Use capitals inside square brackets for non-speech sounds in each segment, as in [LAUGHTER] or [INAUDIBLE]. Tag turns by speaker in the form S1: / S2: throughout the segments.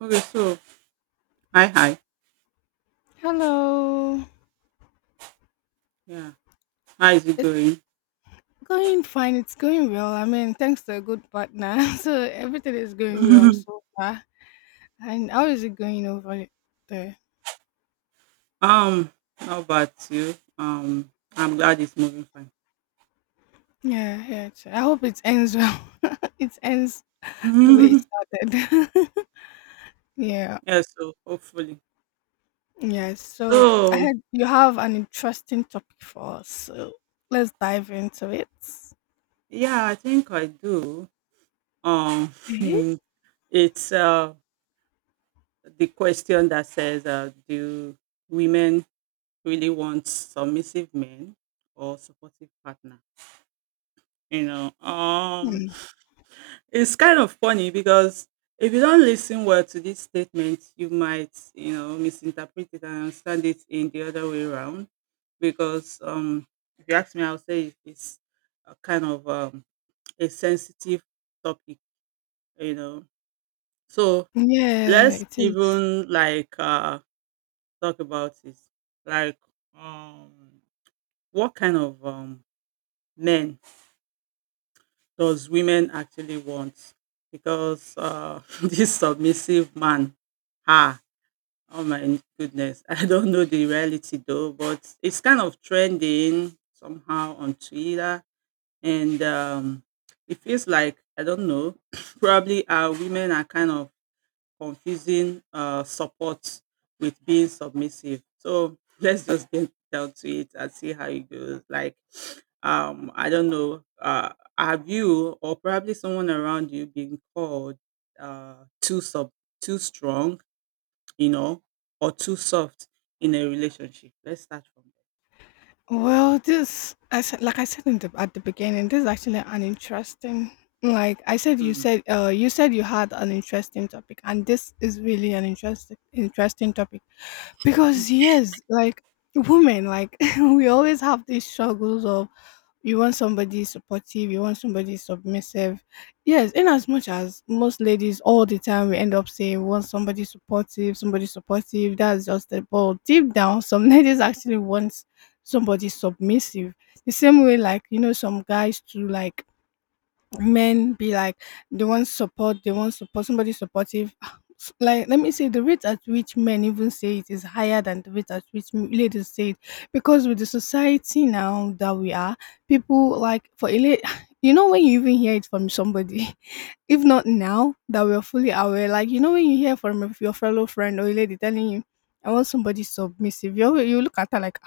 S1: Okay, so hi, hi.
S2: Hello.
S1: Yeah, how is it
S2: It's
S1: going?
S2: going fine. It's going well. I mean, thanks to a good partner. [LAUGHS] So everything is going well so
S1: [LAUGHS]
S2: far. And how is it going over there?
S1: um, Not bad too. I'm glad it's moving fine.
S2: Yeah, yeah. I hope it ends well. [LAUGHS] It ends the way it
S1: [LAUGHS]
S2: started. [LAUGHS] Yeah.
S1: Yeah, so hopefully.
S2: Yeah. So I
S1: So
S2: had you have an interesting topic for us. So let's dive into it.
S1: yeah, I think I do. Um,
S2: Okay.
S1: [LAUGHS] it's the question that says, do women really want submissive men or supportive partner? You know, um,
S2: Hmm.
S1: It's kind of funny because if you don't listen well to this statement, you might, misinterpret it and understand it in the other way around. Because if you ask me, I'll say it's a kind of a sensitive topic, you know. So
S2: Yeah,
S1: let's
S2: it is.
S1: even like talk about it. Like, um, what kind of men does women actually want? Because [LAUGHS] this submissive man, ah, Oh my goodness. [LAUGHS] I don't know the reality though, but it's kind of trending somehow on Twitter. And it feels like, I don't know, [CLEARS THROAT] probably our women are kind of confusing support with being submissive. So [LAUGHS] let's just get down to it and see how it goes. Like, [SNIFFS] I don't know, have you or probably someone around you been called uh, too sub too strong, you know, or too soft in a relationship? Let's start from
S2: Well, this I said, like I said in at the beginning, this is actually an interesting. Like I said,
S1: there.
S2: you
S1: Mm.
S2: said you said you had an interesting topic, and this is really an interesting topic
S1: Mm.
S2: because yes, like women, like [LAUGHS] we always have these struggles of you want somebody supportive, you want somebody submissive. Yes, in as much as most ladies all the time we end up saying we want somebody supportive, that's just the ball. Deep down, some [LAUGHS] ladies actually want somebody submissive. The same way like, you know, some guys to like men be like they want support, somebody supportive. [SIGHS] Like let me say the rate at which men even say it is higher than the rate at which ladies say it because with the society now that we are, people like for a lady, [SIGHS] you know when you even hear it from somebody, [LAUGHS] if not now that we're fully aware, like you know when you hear from your fellow friend or a lady telling you, I want somebody submissive, you look at her like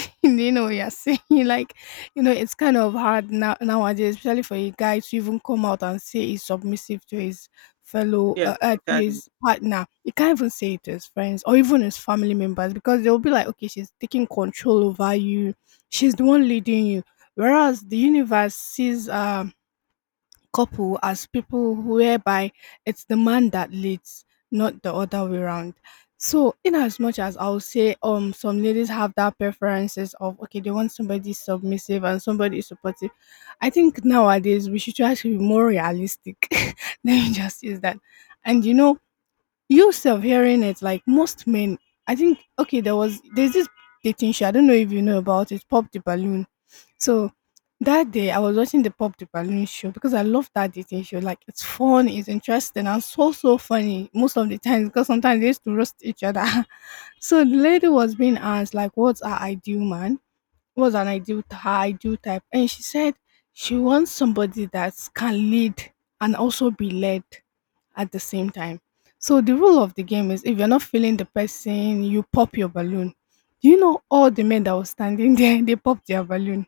S2: [LAUGHS] you know you're saying like you know it's kind of hard now nowadays especially for a guy to even come out and say he's submissive to his fellow
S1: Yes,
S2: to
S1: exactly.
S2: his partner. He can't even say it to his friends or even his family members because they'll be like, okay, she's taking control over you, she's the one leading you, whereas the universe sees couple as people whereby it's the man that leads, not the other way around. So, in as much as I'll say, some ladies have that preferences of okay, they want somebody submissive and somebody supportive. I think nowadays we should try to be more realistic. [LAUGHS] Let me just use that. And you know, you self hearing it, like most men, I think okay, there's this dating show. I don't know if you know about it. Pop the Balloon. So that day I was watching the Pop the Balloon show because I love that dating show. Like it's fun, it's interesting, and so funny most of the time because sometimes they used to roast each other. [LAUGHS] So the lady was being asked like, what's her ideal man? What's an ideal, her ideal type? And she said she wants somebody that can lead and also be led at the same time. So the rule of the game is if you're not feeling the person, you pop your balloon. Do you know all the men that were standing [LAUGHS] there, they popped their balloon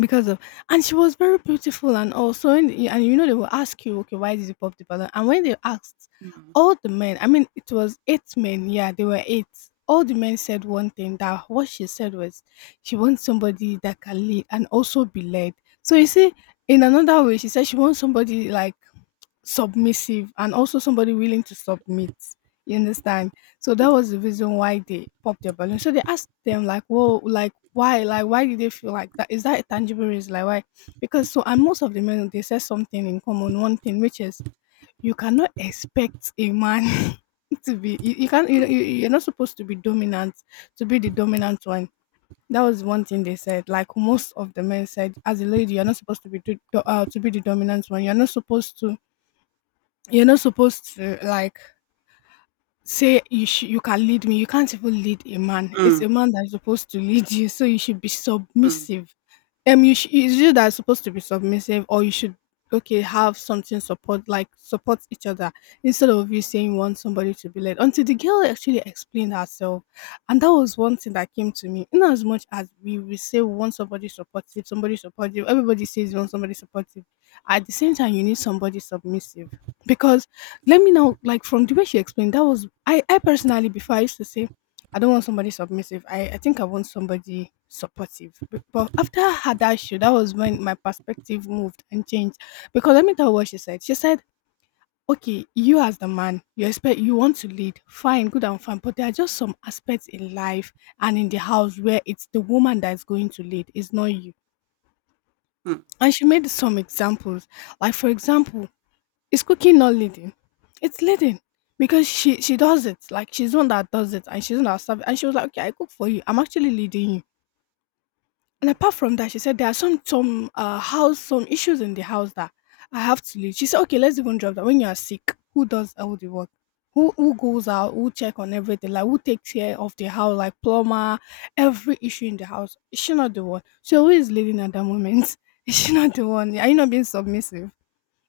S2: because of, and she was very beautiful. And also, and, you know, they will ask you, okay, why did you pop the balloon? And when they asked
S1: Mm.
S2: all the men, I mean, it was eight men, yeah, they were eight, all the men said one thing that what she said was she wants somebody that can lead and also be led. So you see, in another way she said she wants somebody like submissive and also somebody willing to submit. You understand? So that was
S1: Mm.
S2: the reason why they popped their balloon. So they asked them like, "Whoa, like why? Like why did they feel like that? Is that a tangible reason? Like why?" Because so, and most of the men they said something in common, one thing, which is you cannot expect a man [LAUGHS] to be, you can't, you, you
S1: Mm.
S2: you're not supposed to be dominant, to be the dominant one. That was one thing they said. Like most of the men said, as a lady, you're not supposed to be to be the dominant one. You're not supposed to, you're not supposed to like say you can lead me. You can't even lead a man. It's
S1: Mm.
S2: a man that's supposed to lead you, so you should be
S1: Mm.
S2: submissive. It's you that's supposed to be submissive, or you should, okay, have something support, like support each other instead of you saying you want somebody to be led. Until the girl actually explained herself, and that was one thing that came to me. In as much as we say we want somebody supportive, everybody says you want somebody supportive. At the same time, you need somebody submissive because let me now, like from the way she explained, that was I. I personally, before I used to say, I don't want somebody submissive. I think I want somebody supportive. But after I had that issue, that was when my perspective moved and changed. Because let me tell you what she said. She said, "Okay, you as the man, you expect, you want to lead. Fine, good and fine. But there are just some aspects in life and in the house where it's the woman that's going to lead. It's not you."
S1: Mm.
S2: And she made some examples. Like for example, is cooking not leading? It's leading because she does it. Like she's the one that does it, and she's the one that serve. And she was like, "Okay, I cook for you. I'm actually leading you." And
S1: Mm.
S2: apart from that, she said there are some house, some issues in the house that I have to lead. She said, "Okay, let's even drop that. When you are sick, who does all the work? Who goes out? Who check on everything? Like who takes care of the house? Like plumber, every issue in the house. Is she not the one? So who is leading at that moment? [LAUGHS] Is she not the one? Are you not being submissive?"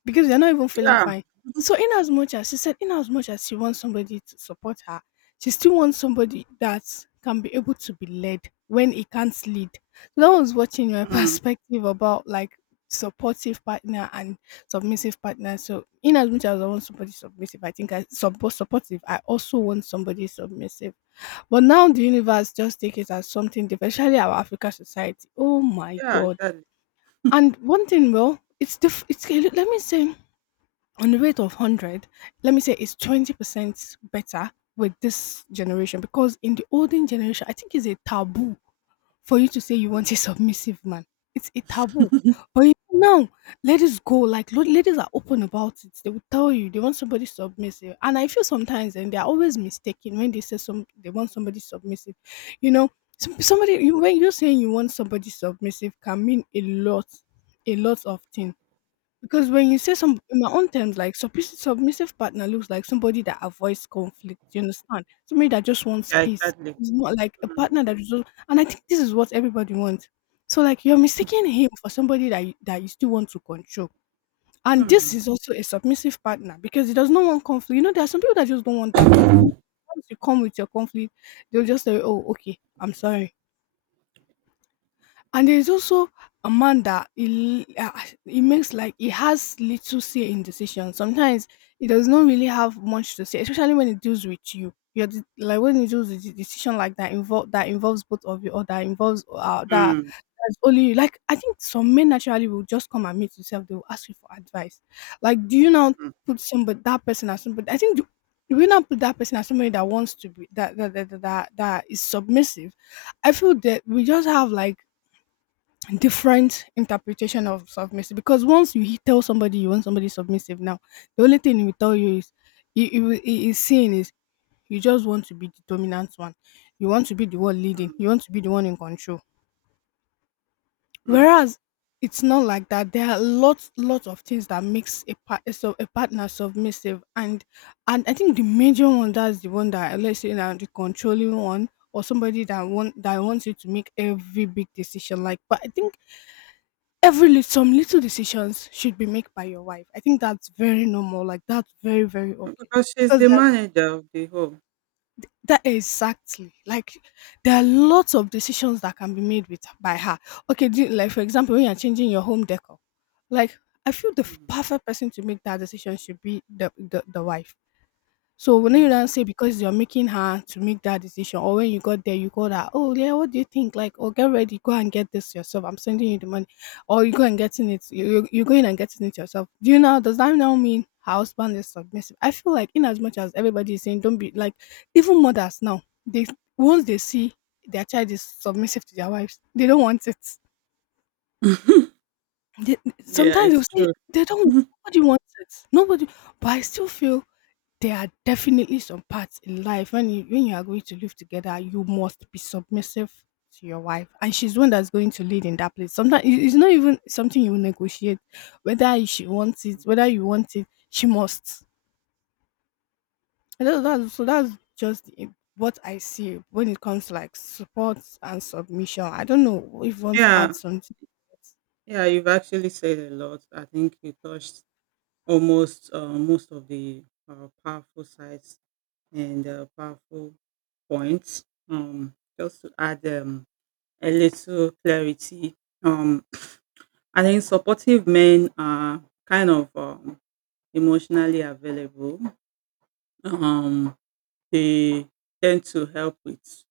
S2: Because they're not even feeling
S1: Yeah.
S2: fine. So, in as much as she said, in as much as she wants somebody to support her, she still wants somebody that can be able to be led when it can't lead. So that was watching my [LAUGHS]
S1: Mm.
S2: perspective about like supportive partner and submissive partner. So, in as much as I want somebody submissive, I think I supportive. I also want somebody submissive. But now the universe just take it as something different, especially our African society. Oh my
S1: Yeah,
S2: god!
S1: exactly.
S2: And one thing, well, it's, let me say, on the rate of 100, let me say it's 20% better with this generation because in the olden generation I think it's a taboo for you to say you want a
S1: Mm.
S2: submissive man. It's a taboo. But you, now ladies go like ladies are open about it. They will tell you they want somebody submissive, and I feel sometimes, and they're always mistaken when they say some, they want somebody submissive, you know, some, somebody you, when you're saying you want somebody submissive can mean a lot, a lot of things because when you say some in my own terms, like submissive, submissive partner looks like somebody that avoids conflict. You understand? Somebody that just wants
S1: Yeah,
S2: peace.
S1: exactly.
S2: It's not like a
S1: Mm.
S2: partner that just. And I think this is what everybody wants. So like you're mistaking him for somebody that you still want to control. And this
S1: Mm.
S2: is also a submissive partner because he does not want conflict. You know, there are some people that just don't want that conflict. Once you come with your conflict, they'll just say, "Oh, okay, I'm sorry." And there's also a man that he makes, like he has little say in decisions. Sometimes he does not really have much to say, especially when it deals with you. Like when it deals with the decision like that involve, that involves both of you or that involves that
S1: Mm.
S2: that's only you. Like I think some men naturally will just come and meet yourself. They will ask you for advice. Like do you now
S1: Mm.
S2: put somebody, that person as somebody? I think. The, do we not put that person as somebody that wants to be that is submissive? I feel that we just have like different interpretation of submissive because once you tell somebody you want somebody submissive now the only thing he will tell you is he is saying is you just want to be the dominant one, you want to be the one leading,
S1: Mm.
S2: you want to be the one in control,
S1: Mm.
S2: whereas it's not like that. There are lots of things that makes a partner submissive, and I think the major one, that's the one, that let's say now, the controlling one, or somebody that wants you to make every big decision. Like, but I think every lit some little decisions should be made by your wife. I think that's very normal. Like, that's very okay
S1: Because she's
S2: because
S1: the
S2: that
S1: manager of the home.
S2: that exactly. Like, there are lots of decisions that can be made with by her. Okay, do, like for example, when you're changing your home decor, like I feel the
S1: Mm.
S2: perfect person to make that decision should be the wife. So when you don't
S1: Mm.
S2: say, because you're making her to make that decision, or when you got there, you called her, "Oh yeah, what do you think?" Like, "Oh, get ready, go and get this yourself. I'm sending you the money," or you go and getting it. You going and getting it yourself. Do you know? Does that now mean her husband is submissive? I feel like in as much as everybody is saying don't be like, even mothers now, they, once they see their child is submissive to their wives, they don't want it.
S1: [LAUGHS]
S2: They,
S1: Yeah,
S2: sometimes
S1: it's
S2: they'll say
S1: true.
S2: they don't. Nobody wants it. Nobody. But I still feel there are definitely some parts in life, when you are going to live together, you must be submissive to your wife, and she's the one that's going to lead in that place. Sometimes it's not even something you negotiate whether she wants it, whether you want it, she must. And that's just it- what I see when it comes to like support and submission. I don't know if you want to
S1: Yeah,
S2: add something.
S1: yeah, you've actually said a lot. I think you touched almost most of the powerful sides and powerful points. Just to add a little clarity, um, [SNIFFS] [CLEARS THROAT] I think supportive men are kind of emotionally available. Um, they tend to help with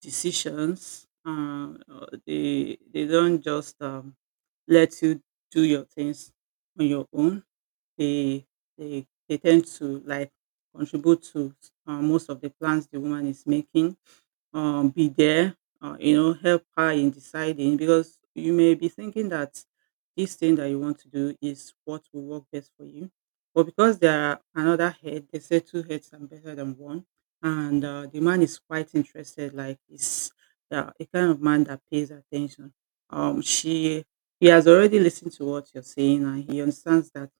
S1: decisions. They don't just let you do your things on your own. They they tend to like contribute to most of the plans the woman is making, be there, help her in deciding because you may be thinking that this thing that you want to do is what will work best for you. But because there are another head, they say two heads are better than one. And the man is quite interested, like he's a kind of man that pays attention. She He has already listened to what you're saying and he understands that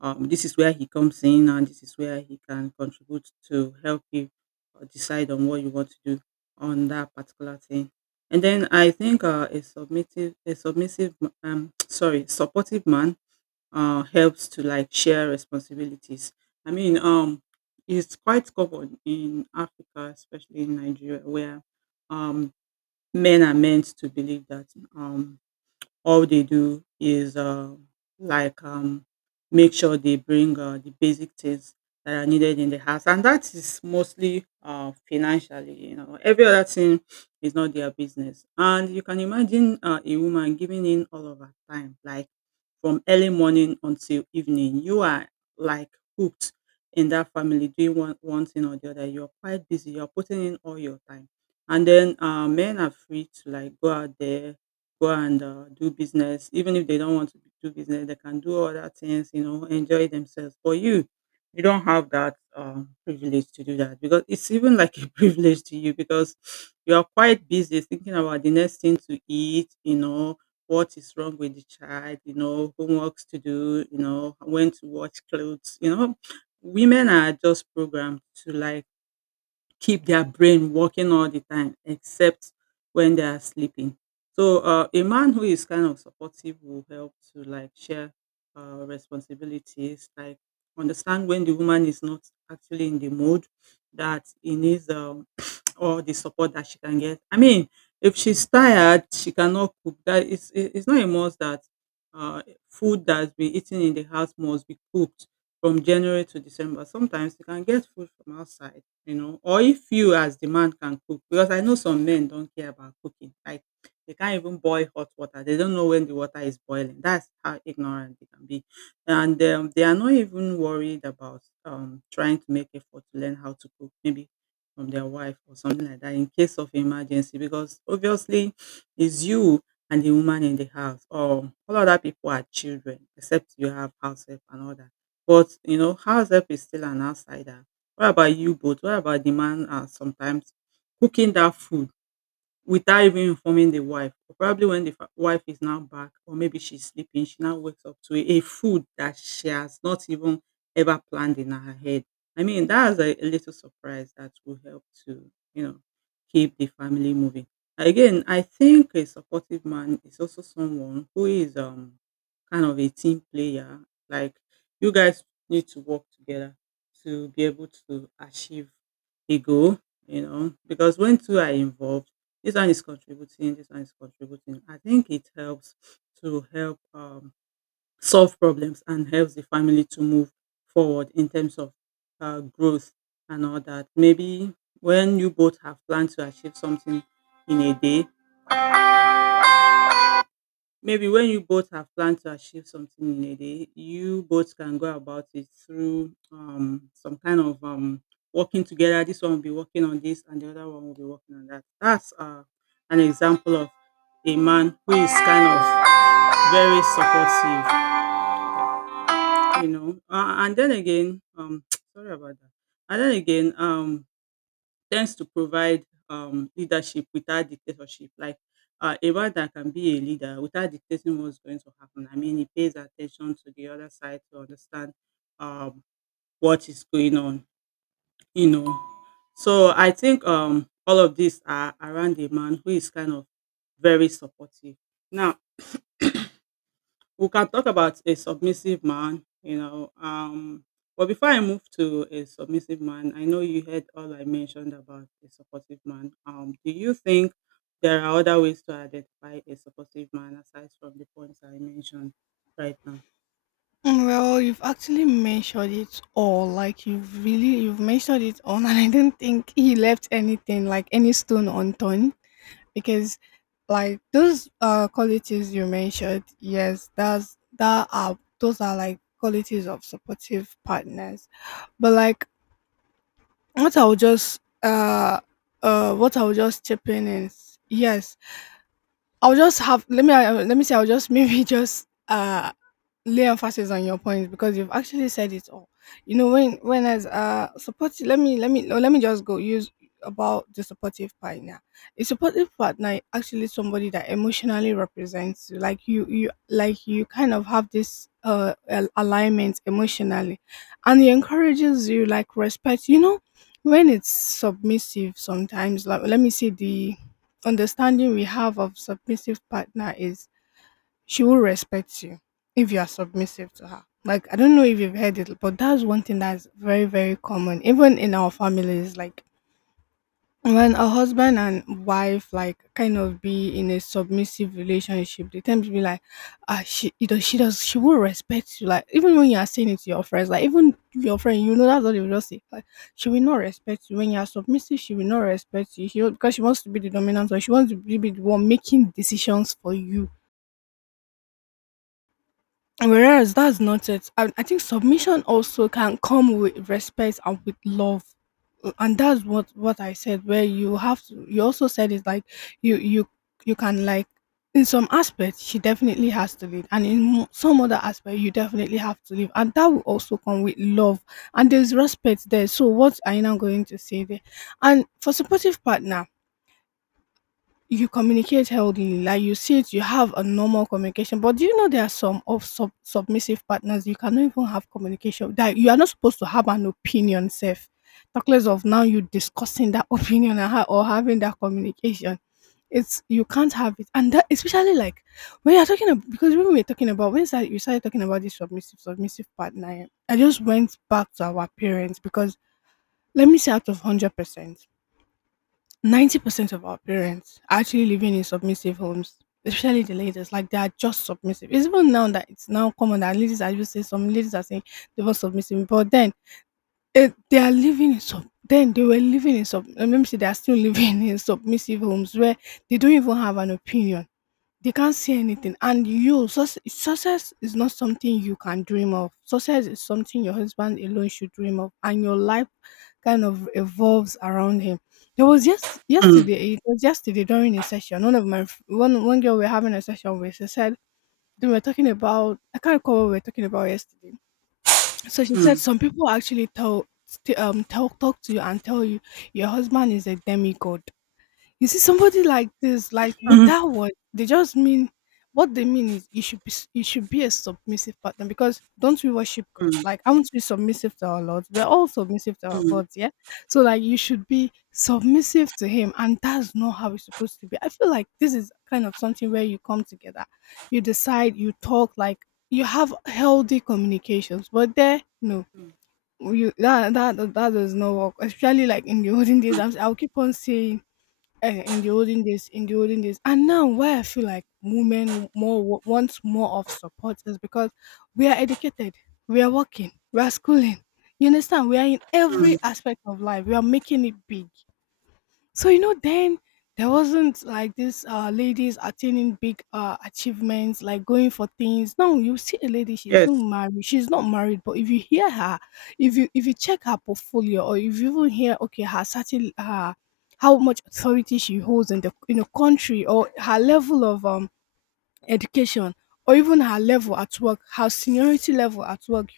S1: this is where he comes in and this is where he can contribute to help you decide on what you want to do on that particular thing. And then I think [TSK] sorry, supportive man helps to like share responsibilities. I mean, it's quite common in Africa, especially in Nigeria, where um, men are meant to believe that um, all they do is like make sure they bring the basic things that are needed in the house, and that is mostly financially. Every other thing is not their business, and you can imagine a woman giving in all of her time, like from early morning until evening. You are like hooked in that family doing one thing or the other. You're quite busy, you're putting in all your time. And then men are free to like go out there, go and do business. Even if they don't want to do business, they can do other things, enjoy themselves. But you don't have that privilege to do that, because it's even like a [LAUGHS] privilege to you, because you are quite busy thinking about the next thing to eat, what is wrong with the child, homeworks to do, when to watch clothes. Women are just programmed to like keep their brain working all the time except when they are sleeping. So a man who is kind of supportive will help to like share responsibilities, like understand when the woman is not actually in the mood, that he needs [SNIFFS] [CLEARS THROAT] all the support that she can get. I mean, if she's tired, she cannot cook. That is, it's not a must that uh, food that's been eaten in the house must be cooked from January to December. Sometimes you can get food from outside, or if you as the man can cook, because I know some men don't care about cooking. Like they can't even boil hot water. They don't know when the water is boiling. That's how ignorant they can be, and they are not even worried about trying to make effort to learn how to cook. Maybe from their wife or something like that in case of emergency, because obviously it's you and the woman in the house, or all other people are children, except you have house help and all that. But house help is still an outsider. What about you both? What about the man, sometimes cooking that food without even informing the wife? Or probably when the wife is now back, or maybe she's sleeping, she now wakes up to a food that she has not even ever planned in her head. I mean, that's a little surprise that will help to, you know, keep the family moving. Again, I think a supportive man is also someone who is kind of a team player. Like you guys need to work together to be able to achieve a goal, because when two are involved, this one is contributing, this one is contributing. I think it helps to help solve problems and helps the family to move forward in terms of growth and all that. Maybe when you both have planned to achieve something in a day, Maybe when you both have planned to achieve something in a day, you both can go about it through some kind of working together. This one will be working on this, and the other one will be working on that. That's an example of a man who is kind of very supportive, you know. Uh, and then again, um, [TSK] sorry about that. And then again, tends to provide leadership without dictatorship. Like a man that can be a leader without dictating what's going to happen. I mean, he pays attention to the other side to understand um, what is going on, you know. So I think all of these are around a man who is kind of very supportive. Now, we can talk about a submissive man. But before I move to a submissive man, I know you heard all I mentioned about a supportive man. Do you think there are other ways to identify a supportive man aside from the points I mentioned right now?
S2: Mm, well, you've actually mentioned it all. Like, you've mentioned it all, [LAUGHS] and I don't think he left anything, like any stone unturned, because, like, those qualities you mentioned, yes, that's that are those are like qualities of supportive partners. But like, what I'll just uh what I'll just chip in is, yes, I'll just have let me say, I'll just [LAUGHS] maybe just lay emphasis on your points because you've actually said it all. You know, when as supportive, let me no, let me just go use about the supportive partner. A supportive partner is actually somebody that emotionally represents you. Like, you like, you kind of have this alignment emotionally, and he encourages you, like respect. You know, when it's submissive, sometimes, like, let me see, the understanding we have of submissive partner is she will respect you if you are submissive to her. Like, I don't know if you've heard it, but that's one thing that's very common, even in our families. Like when a husband and wife like kind of be in a submissive relationship, they tend to be like, ah, she, you know, she will respect you. Like even when you are saying it to your friends, like, even your friend, you know, that's what they will just say. Like, she will not respect you when you are submissive. She will not respect you. She will, because she wants to be the dominant, or she wants to be the one making decisions for you. Whereas that's not it. And I think submission also can come with respect and with love. And that's what I said. Where you have to, you also said is like, you you you can like, in some aspects she definitely has to lead, and in some other aspect you definitely have to leave, and that will also come with love, and there's respect there. So what are you now going to say there? And for supportive partner, you communicate healthily, like you said, you have a normal communication. But do you know there are some of submissive partners you cannot even have communication, that you are not supposed to have an opinion, self. Talk less of now you discussing that [LAUGHS] opinion and or having that communication. It's, you can't have it, and that especially like when you're talking about, because when we were talking about, when started, you started talking about this submissive partner, yeah, I just went back to our parents because, let me say, out of 100%, 90% of our parents are actually living in submissive homes, especially the ladies. Like, they are just submissive. It's even now that it's now common that ladies are just saying, some ladies are saying they were submissive, but then, they are living in sub. Then they were living in sub. Let me say they are still living [LAUGHS] in submissive homes where they don't even have an opinion, they can't see anything. And you, success is not something you can dream of. Success is something your husband alone should dream of, and your life kind of evolves around him. There was just
S1: Mm.
S2: yesterday. It was yesterday during a session. One of my f- one one girl we are having a session with. She said, they were talking about, I can't recall what we were talking about yesterday. So she said
S1: Mm.
S2: some people actually tell, talk to you and tell you your husband is a demigod. You see somebody like this, like with
S1: Mm.
S2: that word, they just mean, what they mean is you should you should be a submissive partner, because don't we worship God?
S1: Mm.
S2: Like, aren't we submissive to our Lord? We're all submissive to our
S1: Mm.
S2: gods, yeah. So like, you should be submissive to him, and that's not how it's supposed to be. I feel like this is kind of something where you come together, you decide, you talk, like, you have healthy communications. But there, no,
S1: Mm.
S2: you, that does not work, especially like in the [LAUGHS] olden days. I'll keep on saying, in the olden days, And now, why I feel like women more want more of support is because we are educated, we are working, we are schooling. You understand? We are in every
S1: Mm.
S2: aspect of life. We are making it big. So you know, then there wasn't like this ladies attaining big achievements, like going for things. Now you see a lady,
S1: Yes,
S2: she's not married. But if you hear her, if you check her portfolio, or if you even hear, okay, her certain how much authority she holds in the country, or her level of education, or even her level at work, her seniority level at work,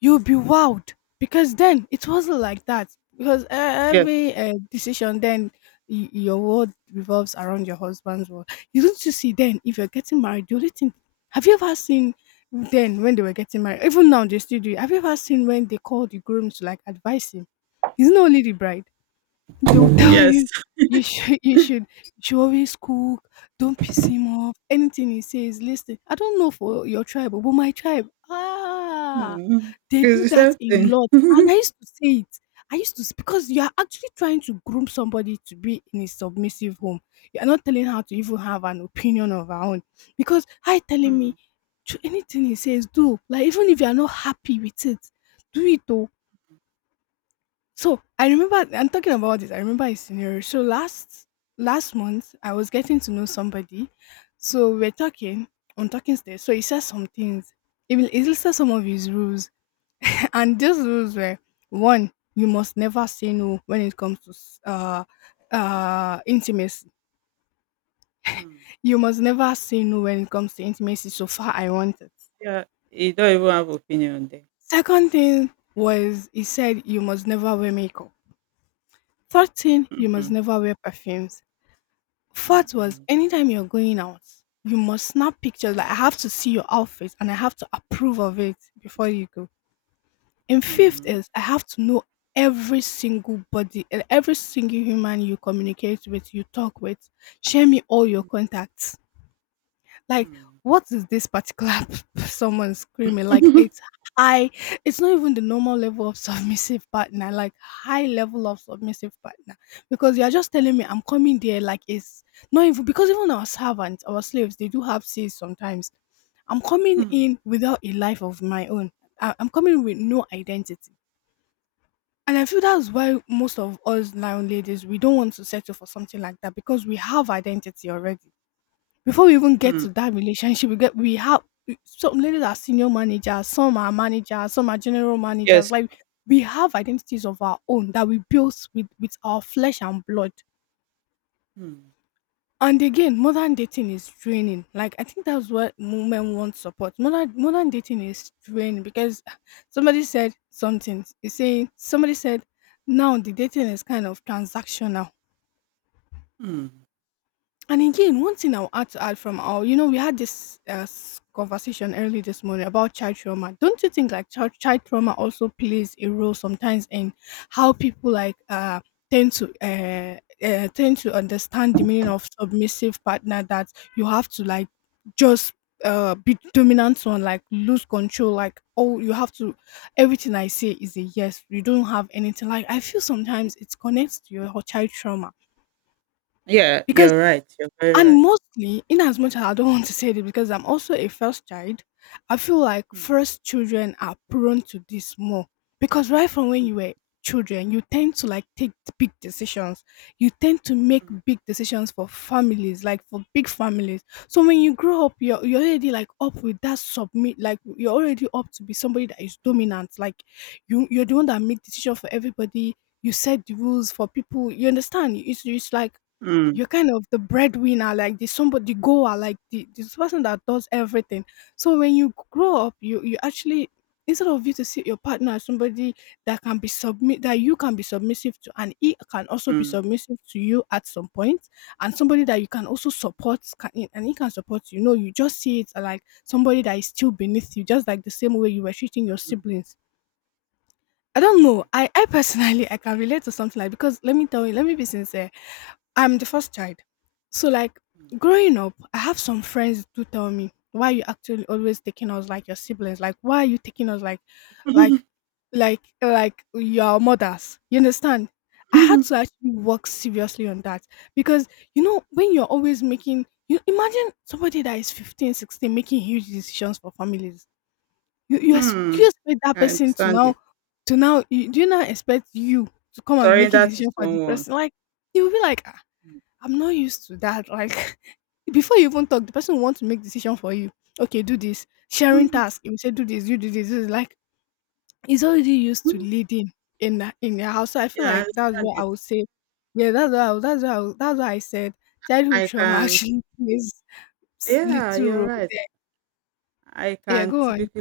S2: you'll be wowed, because then it wasn't like that, because
S1: yes,
S2: every decision then, your world revolves around your husband's world. You don't, you see, then if you're getting married, the only thing, have you ever seen, then when they were getting married, even now they still do it, have you ever seen when they call the groom to like advise him, it's not only the bride. They'll tell
S1: yes.
S2: you, you should always cook. Don't piss him off. Anything he says, listen. I don't know for your tribe, but my tribe, ah,
S1: Mm.
S2: they
S1: It's
S2: do
S1: the
S2: that
S1: same
S2: a
S1: thing.
S2: lot. And I used to say it. I used because you are actually trying to groom somebody to be in a submissive home. You are not telling her to even have an opinion of her own. Because I, telling me,
S1: Mm.
S2: "Ch- anything he says, do. Like even if you are not happy with it, do it." So I remember, I'm talking about this. I remember a scenario. So last month I was getting to know somebody. So we're talking, on talking stage. So he said some things. Even he listed some of his rules, [LAUGHS] and those rules were: one, you must never say no when it comes to intimacy.
S1: Mm.
S2: You must never say no when it comes to intimacy. So far, I wanted.
S1: Yeah, you don't even have opinion there.
S2: Second thing was, he said you must never wear makeup. Third thing, you must
S1: Mm-mm.
S2: never wear perfumes. Fourth was,
S1: Mm-mm.
S2: anytime you're going out, you must snap pictures. Like, I have to see your outfit and I have to approve of it before you go. And fifth
S1: Mm.
S2: is, I have to know every single body and every single human you communicate with, you talk with. Share me all your contacts. Like,
S1: Mm.
S2: what is this particular [LAUGHS] someone screaming? Like, it's high. It's not even the normal level of submissive partner. Like, high level of submissive partner. Because you are just telling me, I'm coming there. Like, it's not, even because even our servants, our slaves, they do have says sometimes. I'm coming
S1: Mm.
S2: in without a life of my own. I'm coming with no identity. And I feel that's why most of us now ladies, we don't want to settle for something like that because we have identity already. Before we even get
S1: Mm.
S2: to
S1: [LAUGHS]
S2: that relationship, we have some ladies are senior managers, some are general managers.
S1: Yes.
S2: Like we have identities of our own that we built with our flesh and blood.
S1: Mm.
S2: And again, modern dating is draining. Like I think that's what women want support. Modern dating is draining because somebody said something. It's saying somebody said now the dating is kind of transactional.
S1: Mm.
S2: And again, one thing I will add from our, you know, we had this conversation early this morning about child trauma. Don't you think like child trauma also plays a role sometimes in how people tend to tend to understand the meaning of submissive partner? That you have to like just be dominant on, like, lose control, like, oh, you have to, everything I say is a yes, you don't have anything. Like I feel sometimes it connects to your child trauma
S1: Yeah,
S2: because.
S1: you're right. You're very
S2: And
S1: right.
S2: mostly, in as much as I don't [LAUGHS] want to say this because I'm also a first child, I feel like
S1: Mm.
S2: first children are prone to this more. Because right from when you were children, you tend to like take big decisions. You tend to make
S1: Mm.
S2: big decisions for families, like for big families. So when you grow up, you're already like up with that submit, like you're already up to be somebody that is dominant. Like you're the one that make decision for everybody. You set the rules for people. You understand? It's like
S1: Mm.
S2: you're kind of the breadwinner, like the somebody the goer, like the this person that does everything. So when you grow up, you actually, instead of you to see your partner as somebody that can be submit, that you can be submissive to and he can also be
S1: Mm.
S2: submissive to you at some point, and somebody that you can also support, and he can support you. No, you just see it like somebody that is still beneath you, just like the same way you were treating your
S1: Mm.
S2: siblings. I don't know.
S1: Mm.
S2: I personally I can relate to something like, because let me tell you, let me be sincere. I'm the first child. So like growing up, I have some friends do tell me, why are you actually always taking us like your siblings? Like why are you taking us like like
S1: Mm.
S2: like your mothers? You understand? I had to actually work seriously on that because you know when you're always making, you imagine somebody that is 15, 16 making huge decisions for families. Do
S1: Mm.
S2: you expect
S1: [LAUGHS]
S2: that
S1: I
S2: person to
S1: understand it.
S2: do you not expect you to come and be making
S1: Surrender to
S2: decisions for the
S1: someone.
S2: person? Like you'll be like, I'm not used to that. Like [LAUGHS] before you even talk, the person will want to make decision for you. Okay, do this. Sharing
S1: Mm. [LAUGHS]
S2: task. If you say do this, you do this. It's like he's already used to leading in your house. So I
S1: Yeah,
S2: feel
S1: I
S2: like that's
S1: understand
S2: what I
S1: it.
S2: would say. Yeah, that's what I said. Childhood
S1: I
S2: trauma [LAUGHS]
S1: can,
S2: actually plays
S1: yeah,
S2: little
S1: you're
S2: role
S1: right.
S2: there.
S1: I
S2: Yeah,
S1: can
S2: go on.
S1: typically